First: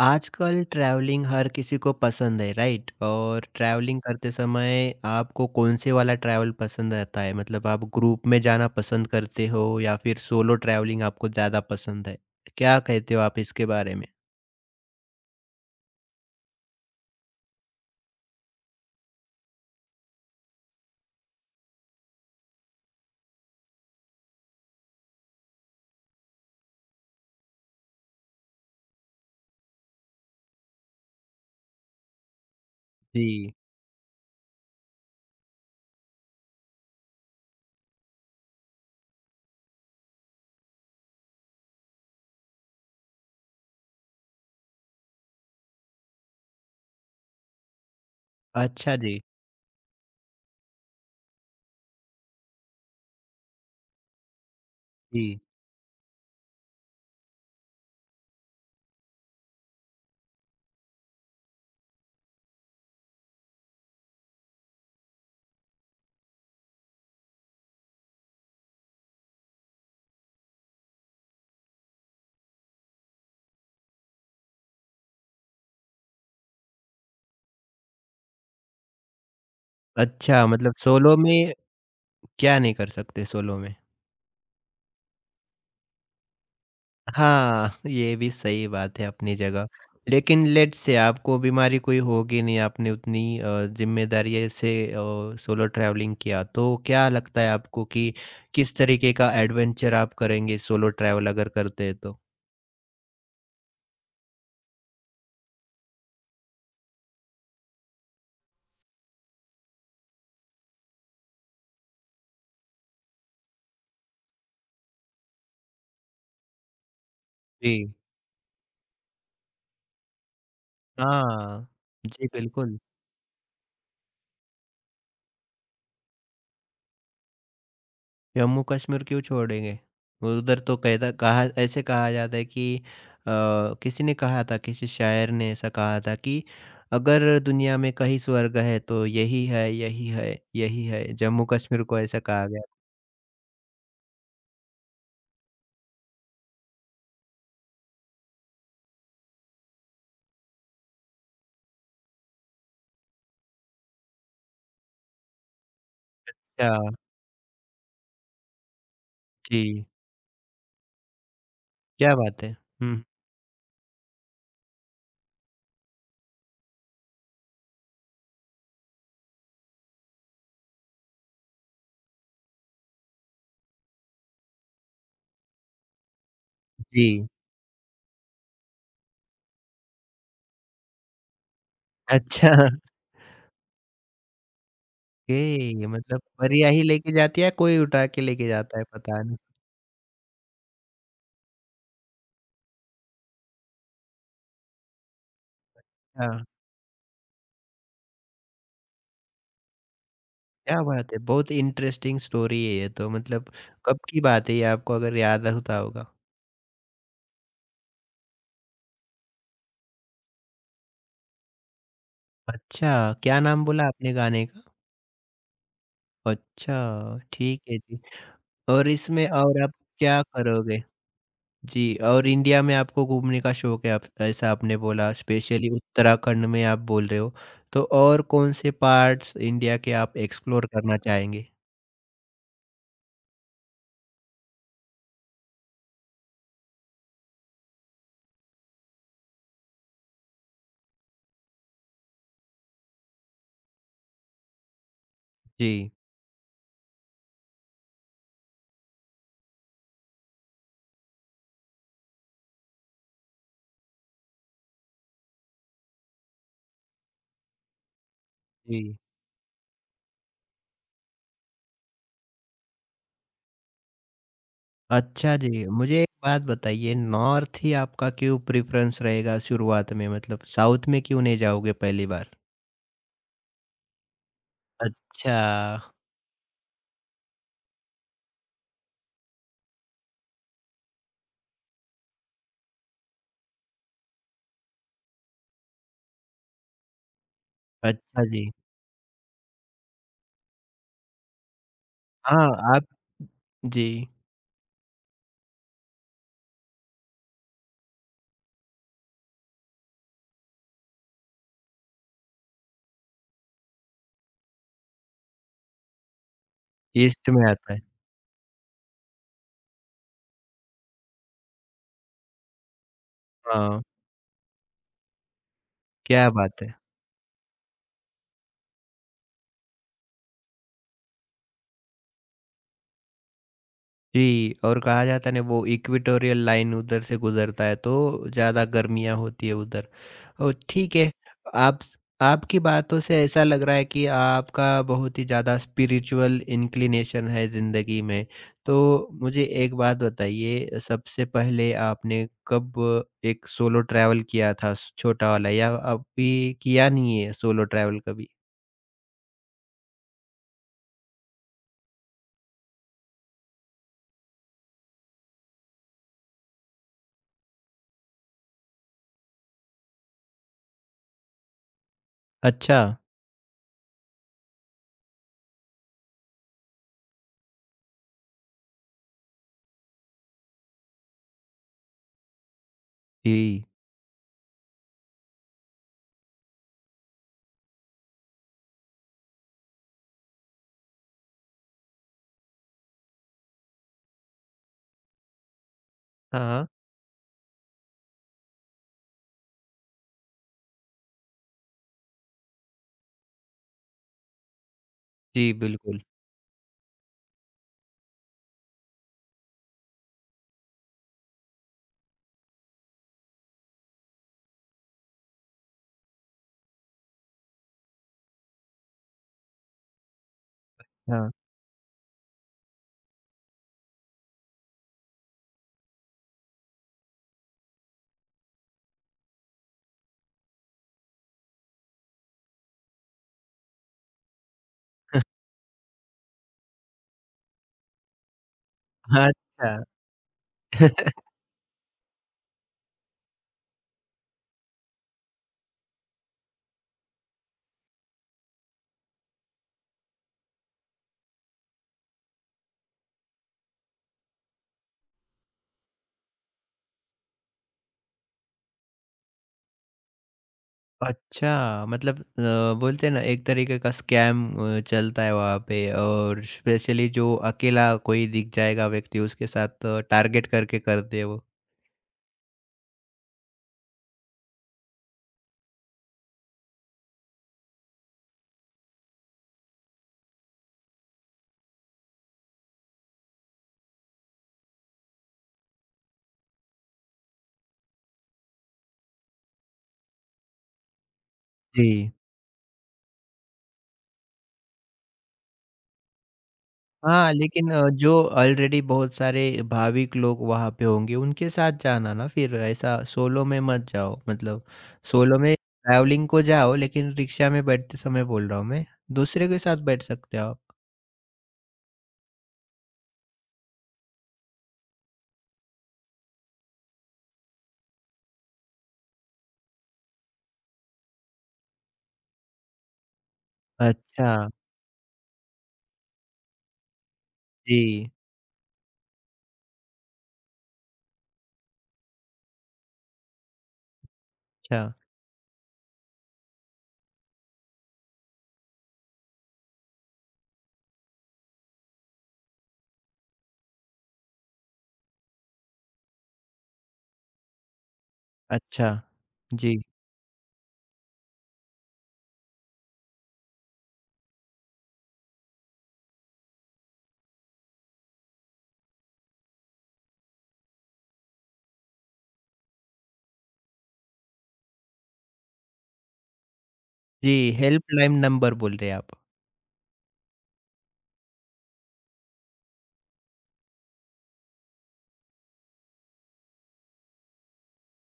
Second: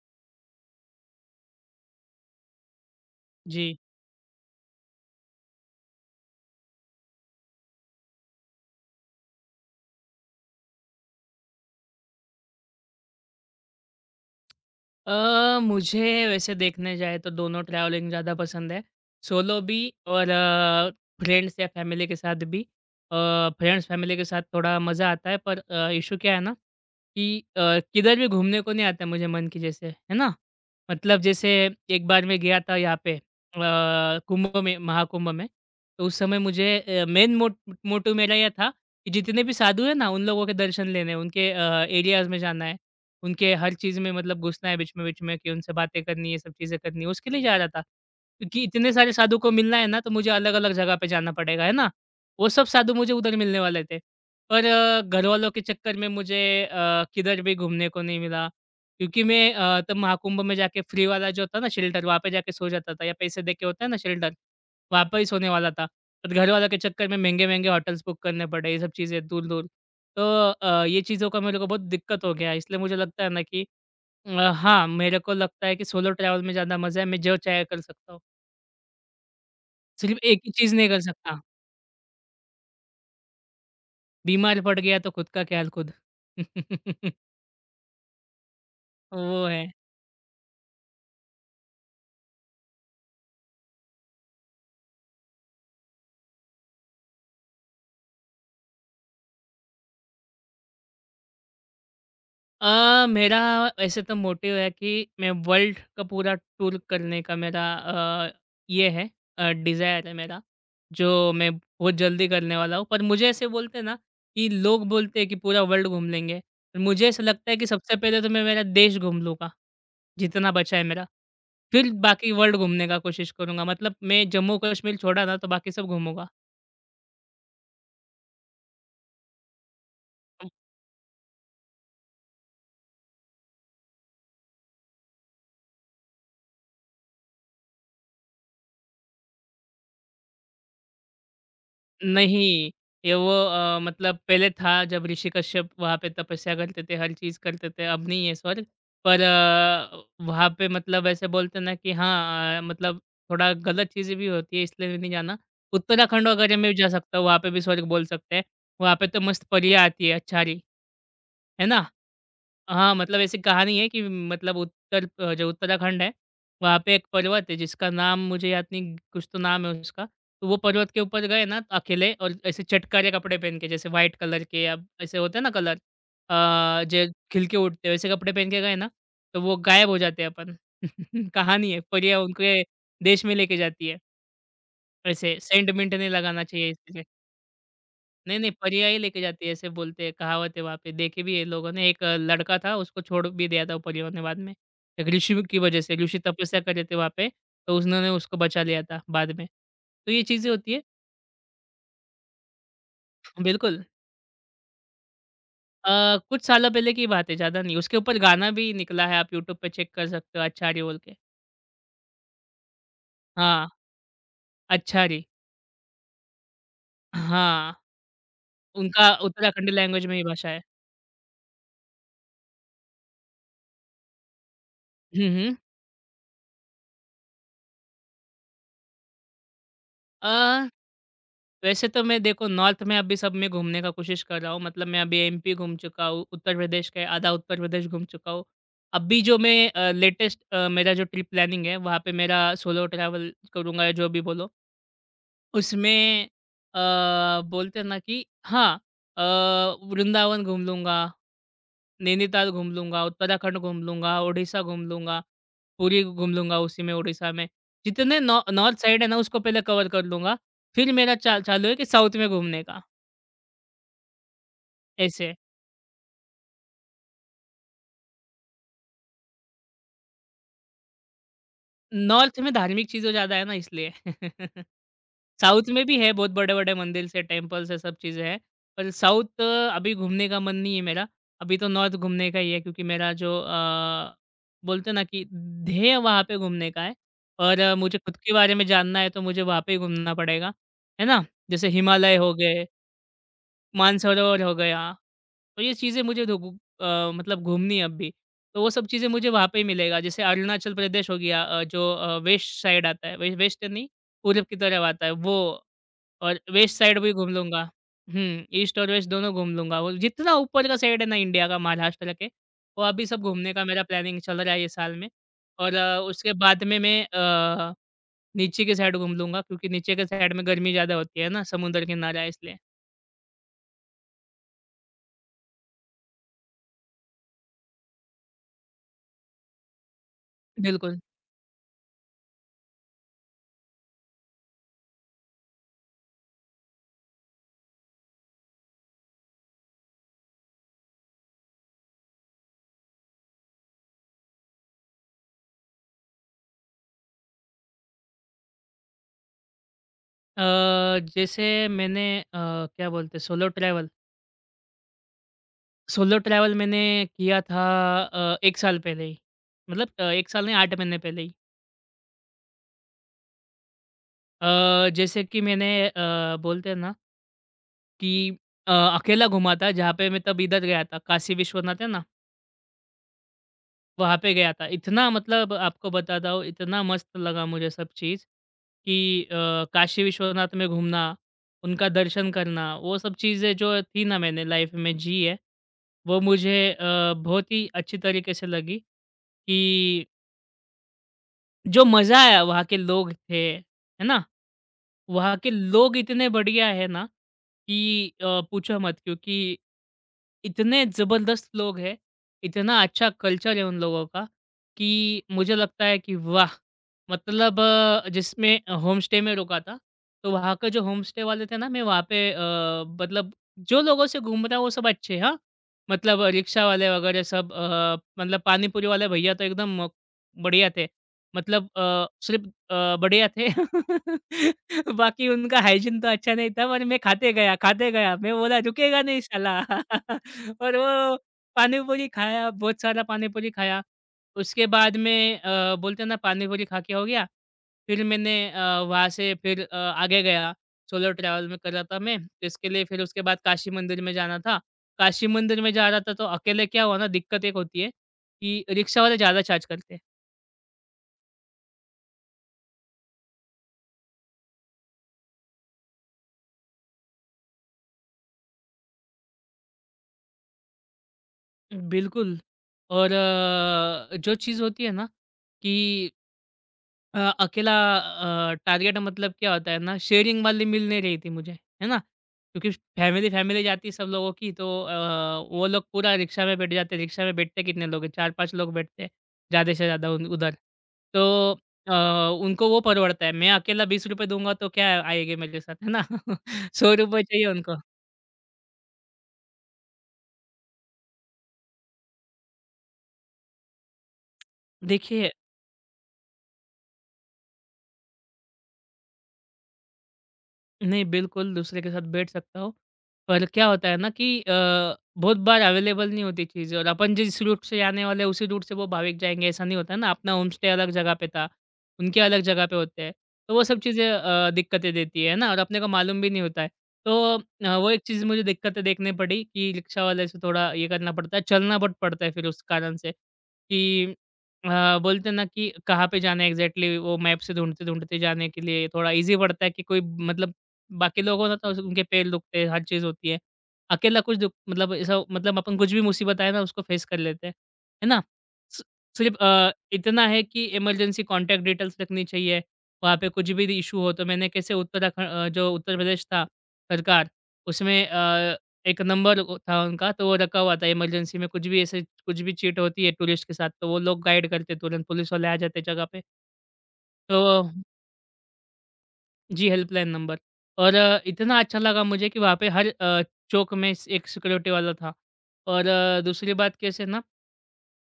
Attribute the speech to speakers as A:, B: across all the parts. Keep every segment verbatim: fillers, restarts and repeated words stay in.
A: आजकल ट्रैवलिंग हर किसी को पसंद है राइट। और
B: जी।
A: ट्रैवलिंग करते समय आपको कौन से वाला ट्रैवल पसंद आता है मतलब आप ग्रुप में जाना पसंद करते हो या फिर सोलो ट्रैवलिंग आपको ज़्यादा पसंद है। क्या कहते हो आप इसके बारे में।
B: अ, मुझे वैसे देखने जाए तो दोनों ट्रैवलिंग ज़्यादा पसंद है। सोलो भी और अ, फ्रेंड्स या फैमिली के साथ भी। अ, फ्रेंड्स फैमिली के साथ थोड़ा मज़ा आता है पर अ, इश्यू क्या है ना कि अ, किधर भी घूमने को नहीं आता मुझे मन की जैसे, है ना? मतलब जैसे एक बार मैं गया था यहाँ पे अ,
A: जी।
B: कुंभ में महाकुंभ में, तो उस समय मुझे अ, मेन मोट मोटिव मेरा ये था कि जितने भी साधु हैं ना, उन लोगों के दर्शन लेने हैं, उनके अ, एरियाज़ में जाना है। उनके हर चीज़ में मतलब घुसना है बीच में, बीच में कि उनसे बातें करनी, ये सब चीज़ें करनी है, उसके लिए जा रहा था। क्योंकि इतने
A: अच्छा
B: सारे
A: जी।
B: साधु को मिलना है ना, तो मुझे अलग-अलग जगह पे जाना पड़ेगा, है ना? वो सब साधु मुझे उधर मिलने वाले थे। पर
A: जी।
B: घरवालों के चक्कर में मुझे अ, किधर भी घूमने को नहीं मिला क्योंकि मैं अ, तब महाकुंभ में जाके फ्री वाला जो था ना शेल्टर, वहाँ पे जाके सो जाता था या पैसे देके होता है ना शेल्टर, वहाँ पे ही सोने वाला था। पर घरवालों के चक्कर में महँगे-महँगे होटल्स बुक करने पड़े, ये सब चीज़ें दूर-दूर। तो अ, ये चीज़ों का मेरे को बहुत दिक्कत हो गया है। इसलिए मुझे लगता है ना कि अ, हाँ, मेरे को लगता है कि सोलो ट्रैवल में ज़्यादा मज़ा है। मैं जो चाहे कर सकता हूँ। सिर्फ़ एक
A: अच्छा
B: ही चीज़
A: मतलब
B: नहीं कर
A: सोलो
B: सकता,
A: में। क्या नहीं कर सकते सोलो में।
B: बीमार पड़ गया तो खुद का ख्याल खुद।
A: हाँ, ये भी सही बात है अपनी
B: वो है।
A: जगह। लेकिन लेट्स से आपको बीमारी कोई होगी नहीं, आपने उतनी अ, ज़िम्मेदारी से अ, सोलो ट्रैवलिंग किया, तो क्या लगता है आपको कि किस तरीके का एडवेंचर आप करेंगे सोलो ट्रैवल अगर करते हैं तो?
B: अ, मेरा ऐसे तो मोटिव है कि मैं वर्ल्ड का पूरा टूर करने का मेरा अ, ये है अ, डिज़ायर है मेरा, जो मैं बहुत जल्दी करने वाला हूँ। पर मुझे ऐसे बोलते हैं ना कि लोग बोलते हैं कि पूरा वर्ल्ड घूम लेंगे। पर मुझे ऐसा लगता है कि
A: जी।
B: सबसे पहले तो मैं मेरा देश घूम लूँगा, जितना बचा है मेरा।
A: हाँ।
B: फिर
A: जी,
B: बाकी वर्ल्ड
A: बिल्कुल।
B: घूमने का कोशिश करूँगा। मतलब मैं जम्मू कश्मीर छोड़ा ना तो बाकी सब घूमूँगा।
A: जम्मू कश्मीर क्यों छोड़ेंगे? उधर तो कहता कहा ऐसे कहा जाता है कि अ, किसी ने कहा था किसी शायर ने ऐसा कहा था कि अगर दुनिया में कहीं स्वर्ग है तो यही है, यही है, यही है। जम्मू कश्मीर को ऐसा कहा गया।
B: नहीं, ये वो अ, मतलब पहले था जब ऋषि कश्यप वहाँ पे तपस्या करते थे, हर चीज़ करते थे, अब नहीं है स्वर्ग। पर अ, वहाँ पे मतलब ऐसे बोलते हैं ना कि हाँ अ, मतलब थोड़ा गलत चीज़ें भी होती है इसलिए नहीं जाना। उत्तराखंड वगैरह में भी
A: अच्छा।
B: जा सकता हूँ, वहाँ पे भी स्वर्ग बोल सकते हैं। वहाँ पे तो मस्त परियाँ
A: जी।
B: आती है अच्छारी, है ना?
A: क्या बात है।
B: हाँ,
A: हुँ।
B: मतलब ऐसी कहानी है कि मतलब उत्तर अ, जो उत्तराखंड है, वहाँ पे एक पर्वत है जिसका नाम मुझे याद नहीं कुछ तो नाम है उसका। तो वो पर्वत के ऊपर गए ना तो अकेले और ऐसे चटकारे कपड़े पहन के जैसे व्हाइट कलर के या ऐसे होते हैं ना कलर अ, जो
A: जी।
B: खिल के उठते हैं वैसे कपड़े पहन के गए ना, तो वो गायब हो जाते हैं अपन। कहानी है, परियाँ
A: अच्छा।
B: उनके देश में लेके जाती है। ऐसे
A: ओके
B: सेंट-मिंट नहीं
A: मतलब
B: लगाना
A: परियां ही
B: चाहिए
A: लेके जाती है, कोई उठा के
B: नहीं,
A: लेके
B: नहीं,
A: जाता है
B: परियां ही लेके
A: पता नहीं।
B: जाती है, ऐसे बोलते हैं, कहावत है वहाँ पे। देखी भी है लोगों ने, एक अ, लड़का था, उसको छोड़ भी दिया था वो परियों ने बाद में। एक ऋषि की वजह से, ऋषि
A: हाँ,
B: तपस्या कर रहे थे वहाँ पे, तो उन्होंने उसको बचा लिया था बाद में। तो ये चीज़ें होती
A: क्या
B: है
A: बात है। बहुत इंटरेस्टिंग स्टोरी है ये तो मतलब
B: बिल्कुल।
A: कब की बात है ये आपको अगर याद होता
B: अ,
A: होगा?
B: कुछ सालों पहले की बात है, ज़्यादा नहीं। उसके ऊपर गाना भी निकला है, आप यूट्यूब पे चेक कर सकते हो, "अच्छा रे" बोल के।
A: अच्छा, क्या नाम
B: हाँ,
A: बोला आपने गाने का?
B: "अच्छा रे"
A: अच्छा, ठीक
B: हाँ,
A: है जी। और
B: उनका
A: इसमें और
B: उत्तराखंडी
A: आप
B: लैंग्वेज में
A: क्या
B: ही भाषा है।
A: करोगे? जी, और इंडिया में आपको घूमने का शौक है आप ऐसा आपने बोला
B: हुँ, हुँ।
A: स्पेशली उत्तराखंड में आप बोल रहे हो, तो और कौन से पार्ट्स इंडिया के आप
B: अ
A: एक्सप्लोर करना चाहेंगे?
B: वैसे तो मैं देखो नॉर्थ में अभी सब में घूमने का कोशिश कर रहा हूँ मतलब मैं अभी एमपी घूम चुका हूँ उत्तर प्रदेश का आधा उत्तर प्रदेश घूम चुका हूँ अभी जो मैं लेटेस्ट मेरा जो ट्रिप प्लानिंग है वहाँ पे मेरा सोलो ट्रैवल करूँगा या जो भी बोलो
A: जी।
B: उसमें अ, बोलते हैं ना कि हाँ अ, वृंदावन घूम लूँगा नैनीताल घूम लूँगा उत्तराखंड घूम लूँगा उड़ीसा घूम लूँगा पूरी घूम लूँगा उसी में उड़ीसा में जितने नॉर्थ
A: जी।
B: साइड है ना उसको पहले कवर कर लूँगा फिर मेरा चा, चालू है कि साउथ में घूमने का ऐसे।
A: अच्छा जी, मुझे एक बात बताइए नॉर्थ ही आपका क्यों प्रेफ़रेंस रहेगा शुरुआत में मतलब साउथ में क्यों नहीं जाओगे पहली बार?
B: नॉर्थ में धार्मिक चीज़ें ज़्यादा है ना इसलिए। साउथ में
A: अच्छा।
B: भी है बहुत बड़े-बड़े मंदिर्स है, टेम्पल्स है, सब चीज़ें हैं। पर साउथ अभी घूमने का मन नहीं है मेरा। अभी तो नॉर्थ घूमने का ही है क्योंकि मेरा जो अ, बोलते हैं ना कि ध्येय वहाँ पे घूमने का है और अ, मुझे खुद
A: अच्छा
B: के
A: जी।
B: बारे में जानना है तो मुझे वहाँ पे ही घूमना पड़ेगा। है ना? जैसे हिमालय हो
A: हाँ।
B: गए,
A: आप। जी।
B: मानसरोवर हो गया। तो ये चीज़ें मुझे धो घू अ, मतलब घूमनी है अब भी। तो वो सब चीज़ें मुझे वहाँ पे ही मिलेगा। जैसे अरुणाचल प्रदेश हो गया अ, जो अ, वेस्ट साइड आता है, वे वेस्ट नहीं, पूरब की तरफ आता है वो और वेस्ट साइड भी घूम
A: ईस्ट में
B: लूँगा।
A: आता है।
B: हुँ, ईस्ट और वेस्ट दोनों घूम लूँगा। वो जितना ऊपर का साइड है ना इंडिया का, महाराष्ट्र के, वो अभी सब घूमने का
A: हाँ,
B: मेरा प्लानिंग चल रहा है ये साल में। और अ,
A: क्या
B: उसके
A: बात
B: बाद
A: है!
B: में मैं अ, नीचे के साइड घूम लूँगा क्योंकि नीचे के साइड में गर्मी ज़्यादा होती है ना, समुद्र किनारा है इसलिए।
A: जी, और कहा जाता है ना वो इक्वेटोरियल लाइन उधर से गुज़रता है तो ज़्यादा गर्मियाँ होती है उधर। ओ ठीक
B: बिल्कुल।
A: है। आप आपकी बातों से ऐसा लग रहा है कि आपका बहुत ही ज़्यादा स्पिरिचुअल इंक्लिनेशन है ज़िंदगी में। तो मुझे एक बात बताइए सबसे पहले आपने कब एक सोलो ट्रैवल किया था स छोटा वाला या अभी किया नहीं है सोलो ट्रैवल कभी?
B: अ, जैसे मैंने अ, क्या बोलते हैं सोलो ट्रैवल सोलो ट्रैवल मैंने किया था अ, एक साल पहले ही मतलब अ, एक साल नहीं आठ महीने पहले ही।
A: अच्छा।
B: अ, जैसे कि मैंने अ, बोलते हैं ना कि अ, अकेला घूमा था जहाँ पे मैं तब इधर गया था काशी विश्वनाथ है ना
A: जी।
B: वहाँ पे गया था। इतना मतलब आपको बताता हूँ, इतना मस्त लगा मुझे सब चीज़ कि अ, काशी विश्वनाथ में घूमना, उनका दर्शन करना, वो सब चीज़ें जो थी ना मैंने लाइफ में जी है, वो
A: हाँ,
B: मुझे
A: हाँ।
B: अ, बहुत ही अच्छी तरीके से लगी कि जो मज़ा आया वहाँ के लोग थे, है ना? वहाँ के
A: जी,
B: लोग
A: बिल्कुल।
B: इतने बढ़िया है ना कि अ, पूछो मत क्योंकि इतने ज़बरदस्त लोग हैं, इतना अच्छा कल्चर है उन लोगों का कि मुझे लगता है कि वाह! मतलब अ, जिसमें होम स्टे में रुका था, तो वहाँ का जो होम स्टे
A: हाँ।
B: वाले थे ना मैं वहाँ पे अ, मतलब जो लोगों से घूम रहा वो सब अच्छे हाँ, मतलब रिक्शा वाले वगैरह सब अ, मतलब पानी पूरी वाले भैया तो एकदम अ, बढ़िया थे। मतलब अ, सिर्फ अ, बढ़िया थे। बाकी उनका हाइजीन तो अच्छा नहीं था पर मैं खाते गया, खाते गया। मैं बोला रुकेगा नहीं साला।
A: अच्छा।
B: और वो पानी पूरी खाया, बहुत सारा पानी पूरी खाया। उसके बाद में अ, बोलते हैं ना पानी पूरी खा के हो गया। फिर मैंने अ, वहाँ से फिर अ, आगे गया। सोलो ट्रैवल में कर रहा था मैं। तो इसके लिए फिर उसके बाद काशी मंदिर में जाना था। काशी मंदिर में जा रहा था तो अकेले क्या हुआ ना दिक्कत एक होती है कि रिक्शा वाले ज़्यादा चार्ज करते हैं।
A: अच्छा, मतलब अ, बोलते हैं ना एक तरीके का स्कैम अ, चलता है वहाँ पे और स्पेशली जो अकेला कोई दिख जाएगा व्यक्ति उसके साथ टारगेट करके करते हैं वो।
B: बिल्कुल और अ, जो चीज़ होती है ना कि अ, अकेला अ, टारगेट मतलब क्या होता है ना शेयरिंग वाली मिल नहीं रही थी मुझे, है ना? क्योंकि फैमिली फैमिली जाती है सब लोगों की तो अ, वो लोग पूरा रिक्शा में बैठ जाते हैं। रिक्शा में बैठते कितने लोग हैं? चार पाँच लोग बैठते हैं ज़्यादा से ज़्यादा उन उधर। तो
A: जी।
B: अ, उनको वो परवड़ता है। मैं अकेला ₹बीस रुपये दूँगा तो क्या आएगी मेरे साथ, है ना? ₹सौ रुपये
A: हाँ,
B: चाहिए
A: लेकिन
B: उनको।
A: अ, जो ऑलरेडी बहुत सारे भाविक लोग वहाँ पे होंगे उनके साथ जाना ना फिर ऐसा सोलो में मत जाओ मतलब
B: देखिए
A: सोलो में ट्रैवलिंग को जाओ लेकिन रिक्शा में बैठते समय बोल रहा हूँ मैं, दूसरे के साथ बैठ सकते हो आप।
B: नहीं, बिल्कुल दूसरे के साथ बैठ सकता हूँ। पर क्या होता है ना कि अ, बहुत बार अवेलेबल नहीं होती चीज़ें और अपन जिस रूट से जाने वाले हैं, उसी रूट से वो भाविक जाएँगे, ऐसा नहीं होता ना। अपना होम स्टे अलग जगह पे था, उनके अलग जगह पे होते हैं। तो वो सब चीज़ें
A: अच्छा।
B: अ, दिक्कतें देती है ना और अपने को मालूम भी नहीं होता है। तो अ, वो एक
A: जी।
B: चीज़ मुझे दिक्कतें देखनी पड़ी कि रिक्शा वाले से थोड़ा ये करना पड़ता है, चलना बहुत पड़ता है फिर उस कारण से कि
A: अच्छा।
B: अ, बोलते हैं ना कि कहाँ पे जाना है एग्ज़ैक्टली वो मैप से ढूँढते-ढूँढते जाने के लिए थोड़ा ईज़ी पड़ता है कि कोई मतलब बाकी लोगों ना तो उनके पैर दुखते हैं, हर चीज़ होती है। अकेला कुछ दुख मतलब ऐसा मतलब अपन कुछ भी मुसीबत आए ना उसको फेस कर लेते हैं, है ना? सि
A: अच्छा।
B: सिर्फ़ अ,
A: जी।
B: इतना है कि इमरजेंसी कॉन्टैक्ट डिटेल्स रखनी चाहिए, वहाँ पे कुछ भी इश्यू हो तो मैंने कैसे उत्तराखंड अ, जो उत्तर प्रदेश था सरकार उसमें अ, एक नंबर वो था उनका तो वो रखा हुआ था इमरजेंसी में कुछ भी ऐसे कुछ भी चीट होती है टूरिस्ट के साथ तो वो लोग गाइड करते तुरंत पुलिस वाले आ जाते जगह पे।
A: जी,
B: तो
A: हेल्पलाइन नंबर बोल रहे हैं आप।
B: जी, हेल्पलाइन नंबर। और अ, इतना अच्छा लगा मुझे कि वहाँ पे हर अ, चौक में एक सिक्योरिटी वाला था और अ, दूसरी बात कैसे ना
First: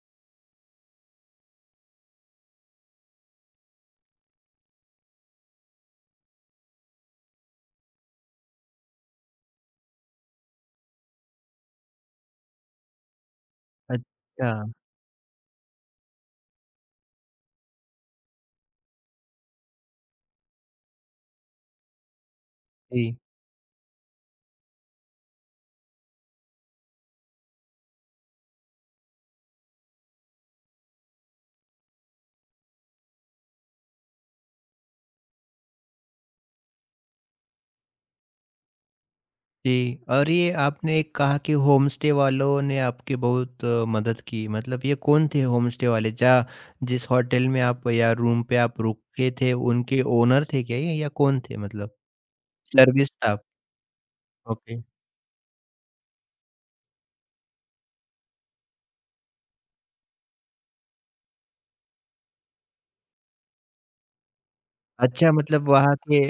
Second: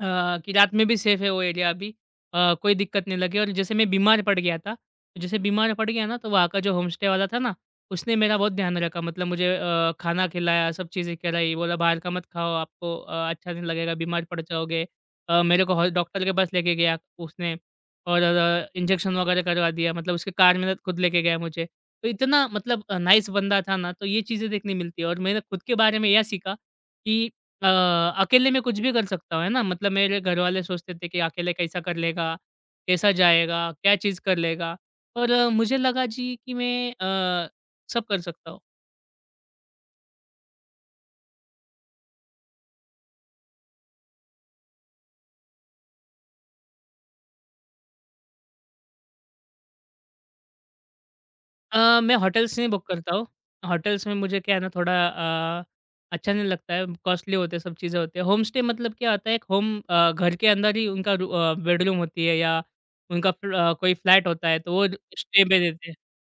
B: अ, कि रात में भी सेफ है वो एरिया अभी। अ, कोई दिक्कत नहीं लगी और जैसे मैं बीमार पड़ गया था, तो जैसे बीमार पड़ गया ना तो वहाँ का जो होम स्टे वाला था ना, उसने मेरा बहुत ध्यान रखा मतलब मुझे अ, खाना खिलाया, सब चीज़ें कराई, बोला बाहर का मत खाओ आपको अ, अच्छा नहीं लगेगा, बीमार पड़
A: अच्छा।
B: जाओगे। अ, मेरे को हॉ डॉक्टर के पास लेके गया उसने और अ, इंजेक्शन वगैरह करवा दिया मतलब उसके कार में खुद लेके गया मुझे। तो इतना मतलब अ,
A: जी।
B: नाइस बंदा था ना, तो ये चीज़ें देखने मिलती है और मैंने खुद के बारे में यह सीखा कि अ, अकेले में कुछ भी कर सकता हूँ, है ना? मतलब मेरे घरवाले सोचते थे कि अकेले कैसा कर लेगा? कैसा जाएगा? क्या चीज़ कर लेगा? और अ, मुझे लगा जी कि मैं अ, सब कर सकता हूँ।
A: जी और ये आपने कहा कि होमस्टे वालों ने आपकी बहुत अ, मदद की, मतलब ये कौन थे होमस्टे वाले? जहाँ जिस होटल में आप या रूम पे आप रुके थे, उनके ओनर थे क्या ये या कौन थे मतलब?
B: अ, मैं होटल्स नहीं बुक
A: सर्विस
B: करता हूँ।
A: स्टाफ।
B: होटल्स में मुझे क्या है ना
A: ओके।
B: थोड़ा अ, अच्छा नहीं लगता है, कॉस्टली होते हैं, सब चीज़ें होती हैं। होम स्टे मतलब क्या होता है, एक होम अ, घर के अंदर ही उनका रू अ, बेडरूम होती है या उनका फ्ल अ, कोई फ्लैट होता है, तो वो
A: अच्छा
B: स्टे पे
A: मतलब
B: देते हैं।
A: वहाँ के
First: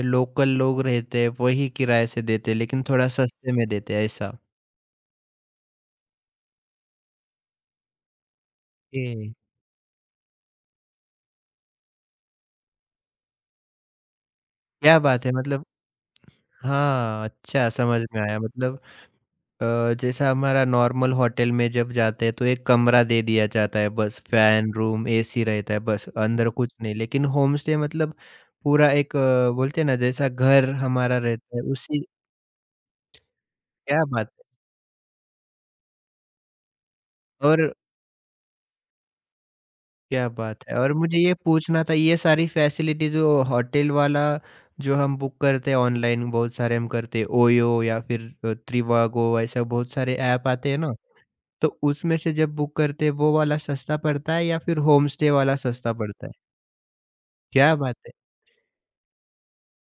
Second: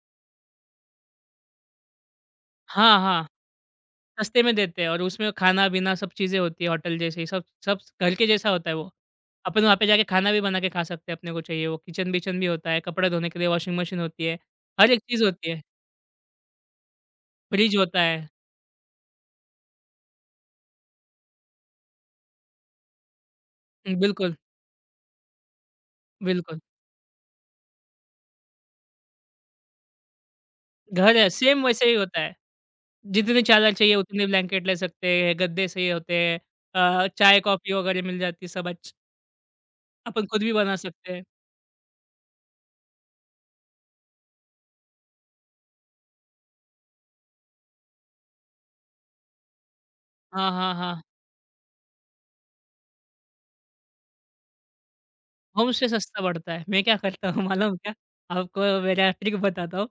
A: अ, लोकल लोग रहते हैं, वही किराए से देते हैं, लेकिन
B: हाँ,
A: थोड़ा
B: हाँ।
A: सस्ते में देते हैं, ऐसा?
B: सस्ते में देते हैं और उसमें खाना-पीना सब चीज़ें होती है होटल जैसी। सब सब घर के जैसा होता है वो।
A: ओके,
B: अपन वहाँ पे जाके खाना भी बना के खा सकते हैं अपने को चाहिए वो, किचन-विचन भी होता है, कपड़े धोने के लिए वॉशिंग मशीन होती है, हर
A: क्या
B: एक चीज़
A: बात है!
B: होती है,
A: मतलब हाँ, अच्छा
B: फ्रिज
A: समझ
B: होता है।
A: में आया मतलब अ, जैसा हमारा नॉर्मल होटल में जब जाते हैं तो एक कमरा दे दिया जाता है बस
B: बिल्कुल,
A: फैन रूम एसी रहता है बस अंदर
B: बिल्कुल।
A: कुछ नहीं लेकिन होम स्टे मतलब पूरा एक अ, बोलते हैं ना जैसा घर
B: घर
A: हमारा
B: है
A: रहता है
B: सेम वैसे ही
A: उसी
B: होता है, जितनी चादर चाहिए
A: क्या
B: उतने
A: बात है।
B: ब्लैंकेट ले सकते हैं, गद्दे सही होते हैं। अ, चाय-कॉफ़ी
A: और
B: वगैरह मिल जाती है सब अच्छ अपन
A: क्या
B: खुद भी
A: बात
B: बना
A: है और
B: सकते
A: मुझे
B: हैं।
A: ये पूछना था ये सारी फैसिलिटी जो होटल वाला जो हम बुक करते हैं ऑनलाइन बहुत सारे हम करते हैं ओयो या फिर अ, त्रिवागो ऐसा बहुत सारे ऐप
B: हाँ,
A: आते
B: हाँ,
A: हैं ना,
B: हाँ।
A: तो उसमें से जब बुक करते हैं वो वाला सस्ता पड़ता है या फिर होम स्टे वाला
B: होमस्टे
A: सस्ता
B: सस्ता
A: पड़ता है।
B: पड़ता है। मैं क्या करता हूँ
A: क्या
B: मालूम क्या?
A: बात है!
B: आपको मेरा ट्रिक बताता हूँ।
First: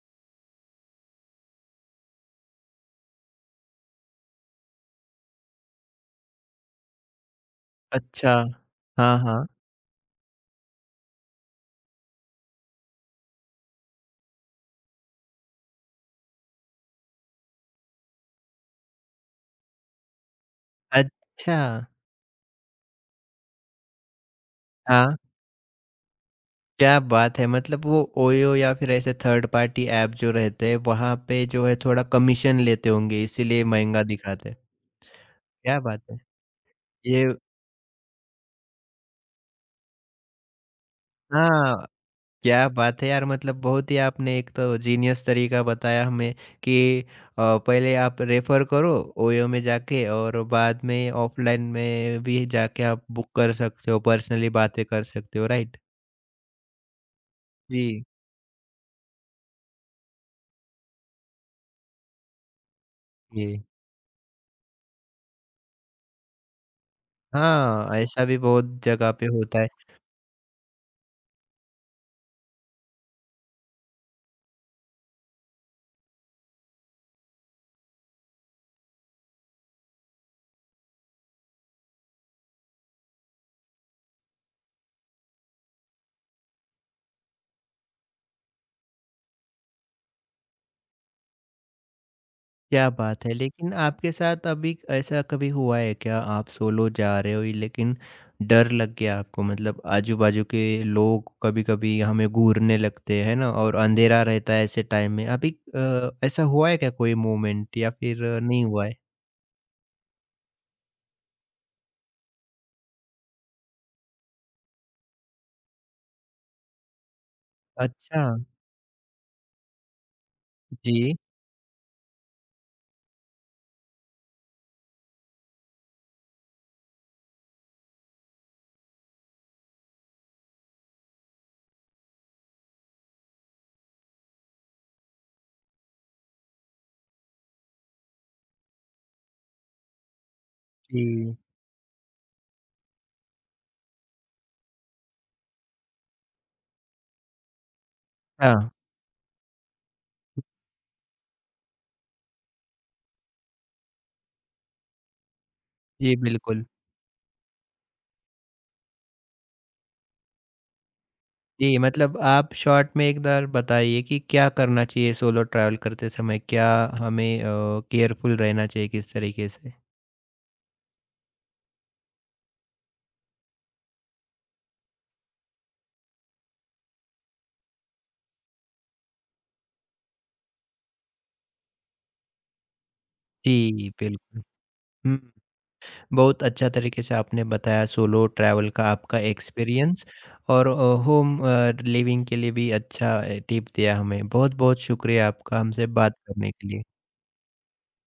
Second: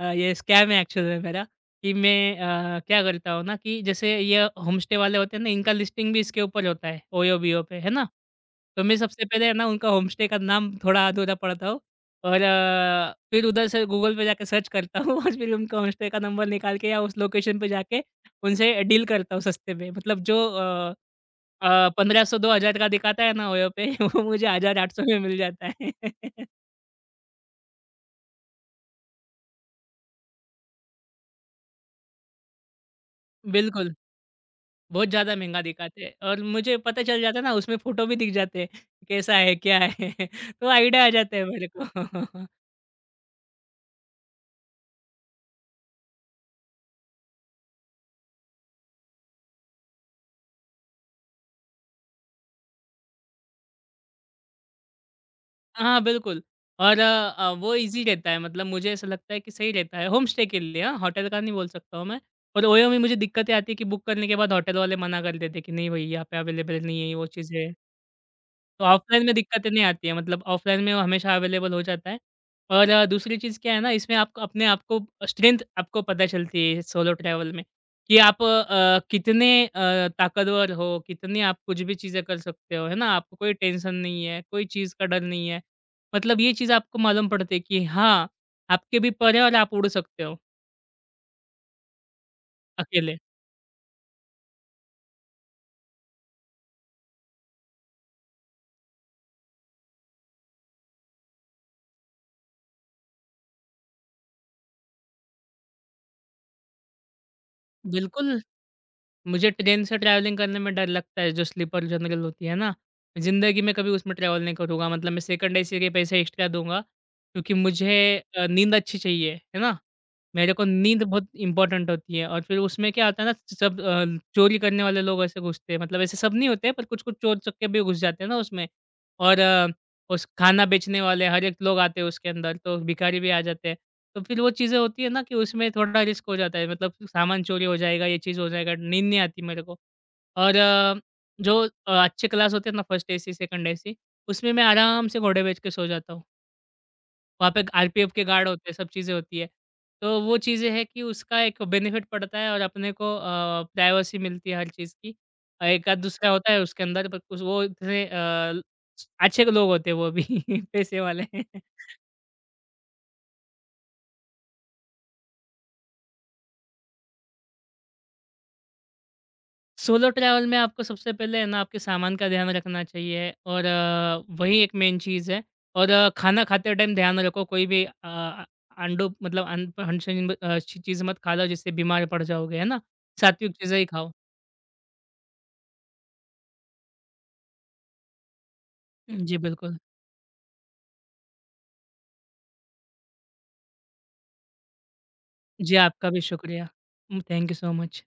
B: अ, ये स्कैम है एक्चुअल में मेरा कि मैं अ, क्या करता हूँ ना कि जैसे ये होमस्टे वाले होते हैं ना, इनका लिस्टिंग भी इसके ऊपर होता है, ओयो-बीओ पे, है ना?
A: अच्छा।
B: तो मैं
A: हाँ,
B: सबसे पहले
A: हाँ।
B: है ना उनका होमस्टे का नाम थोड़ा अधूरा पढ़ता हूँ और अ, फिर उधर से गूगल पे जाके सर्च करता हूँ और फिर उनका होमस्टे का नंबर निकाल के या उस लोकेशन पे जाके उनसे डील करता हूँ सस्ते में। मतलब जो अ
A: अच्छा,
B: अ, पंद्रह सौ दो हज़ार का दिखाता है ना ओयो पे वो मुझे अठारह सौ
A: हाँ,
B: में मिल जाता है।
A: क्या बात है! मतलब वो ओयो या फिर ऐसे थर्ड पार्टी ऐप जो रहते हैं, वहाँ पे जो है थोड़ा कमीशन लेते होंगे, इसीलिए
B: बिल्कुल,
A: महँगा दिखाते हैं।
B: बहुत ज़्यादा महँगा
A: क्या बात
B: दिखाते हैं
A: है!
B: और मुझे पता चल
A: ये
B: जाता है ना उसमें फ़ोटो भी दिख जाते हैं, कि कैसा है, क्या है? तो आइडिया आ जाता है मेरे
A: हाँ,
B: को।
A: क्या बात है यार! मतलब बहुत ही आपने एक तो जीनियस तरीका बताया हमें कि अ, पहले आप रेफर करो ओयो में जाके और बाद में ऑफ़लाइन में भी जाके आप बुक कर सकते हो, पर्सनली बातें कर सकते हो, राइट?
B: हाँ, बिल्कुल। और अ, अ, वो ईज़ी
A: जी।
B: रहता है मतलब मुझे ऐसा लगता है कि सही रहता है, होम स्टे के लिए हाँ, होटल का नहीं बोल सकता हूँ मैं। और ओयो में मुझे दिक्कतें
A: जी।
B: आती है कि बुक करने के बाद होटल वाले मना कर देते हैं कि नहीं भई यहाँ पे अवेलेबल नहीं है, वो चीज़ें।
A: हाँ, ऐसा भी बहुत
B: तो
A: जगह
B: ऑफलाइन
A: पे
B: में
A: होता है।
B: दिक्कतें नहीं आती है मतलब ऑफलाइन में वो हमेशा अवेलेबल हो जाता है। और अ, दूसरी चीज़ क्या है ना इसमें आपको अपने आप को स्ट्रेंथ आपको पता चलती है सोलो ट्रैवल में, कि आप अ, कितने अ, ताकतवर हो, कितने आप कुछ भी चीज़ें कर सकते हो, है ना? आपको कोई टेंशन नहीं है, कोई चीज़ का डर नहीं है। मतलब ये चीज़ आपको मालूम पड़ती है कि हाँ, आपके भी पर है और आप उड़ सकते हो
A: क्या
B: अकेले।
A: बात है! लेकिन आपके साथ अभी ऐसा कभी हुआ है क्या? आप सोलो जा रहे हो ही लेकिन डर लग गया आपको मतलब आजू-बाजू के लोग कभी-कभी हमें घूरने लगते हैं ना और अंधेरा रहता है ऐसे टाइम में। अभी अ, ऐसा हुआ है क्या कोई मोमेंट या फिर
B: बिल्कुल।
A: नहीं हुआ है?
B: मुझे ट्रेन से ट्रैवलिंग करने में डर लगता है, जो स्लीपर जनरल होती है ना, ज़िंदगी में कभी उसमें ट्रैवल नहीं करूँगा। मतलब मैं सेकंड एसी के पैसे एक्स्ट्रा दूँगा क्योंकि मुझे
A: अच्छा।
B: अ, नींद अच्छी चाहिए, है ना? मेरे को नींद
A: जी।
B: बहुत इम्पोर्टेंट होती है और फिर उसमें क्या आता है ना सब अ, चोरी करने वाले लोग ऐसे घुसते हैं मतलब ऐसे सब नहीं होते पर कुछ कुछ चोर चक्के भी घुस जाते हैं ना उसमें और अ, उस खाना बेचने वाले हर एक लोग आते हैं उसके अंदर तो भिखारी भी आ जाते हैं। तो फिर वो चीज़ें होती है ना कि उसमें थोड़ा रिस्क हो जाता है मतलब सामान चोरी हो जाएगा ये चीज़ हो जाएगा नींद नहीं आती मेरे को। और अ,
A: जी।
B: जो अ, अच्छे क्लास होते हैं ना फर्स्ट एसी सेकंड एसी उसमें मैं आराम से घोड़े बेच के सो जाता हूँ। वहाँ पे आरपीएफ के गार्ड
A: हाँ।
B: होते हैं, सब चीज़ें होती है। तो वो चीज़ें हैं कि उसका एक बेनिफिट पड़ता है और अपने को अ, प्राइवेसी मिलती है हर चीज़ की। अ, एक आध
A: जी
B: दूसरा होता है
A: बिल्कुल।
B: उसके अंदर पर कुछ वो इतने अ, अच्छे लोग होते हैं वो भी पैसे वाले। हैं।
A: जी, मतलब आप शॉर्ट में एक बार बताइए कि क्या करना चाहिए सोलो ट्रैवल करते समय? क्या हमें अ, केयरफुल रहना चाहिए किस तरीके से?
B: सोलो ट्रैवल में आपको सबसे पहले है ना आपके सामान का ध्यान रखना चाहिए और अ, वही एक मेन चीज़ है और अ, खाना खाते टाइम ध्यान रखो कोई भी अ अ, अंडों मतलब अन अनसही अ, चीज़ मत खा लो जिससे बीमार पड़ जाओगे, है ना? सात्विक चीज़ें ही
A: जी,
B: खाओ।
A: बिल्कुल। हुँ, बहुत अच्छा तरीके से आपने बताया सोलो ट्रैवल का आपका
B: जी, बिल्कुल।
A: एक्सपीरियंस और अ, होम अ, लिविंग के लिए भी अच्छा अ, टिप दिया हमें। बहुत-बहुत शुक्रिया आपका
B: जी,
A: हमसे
B: आपका
A: बात
B: भी
A: करने
B: शुक्रिया।
A: के लिए।
B: Um, thank you so much.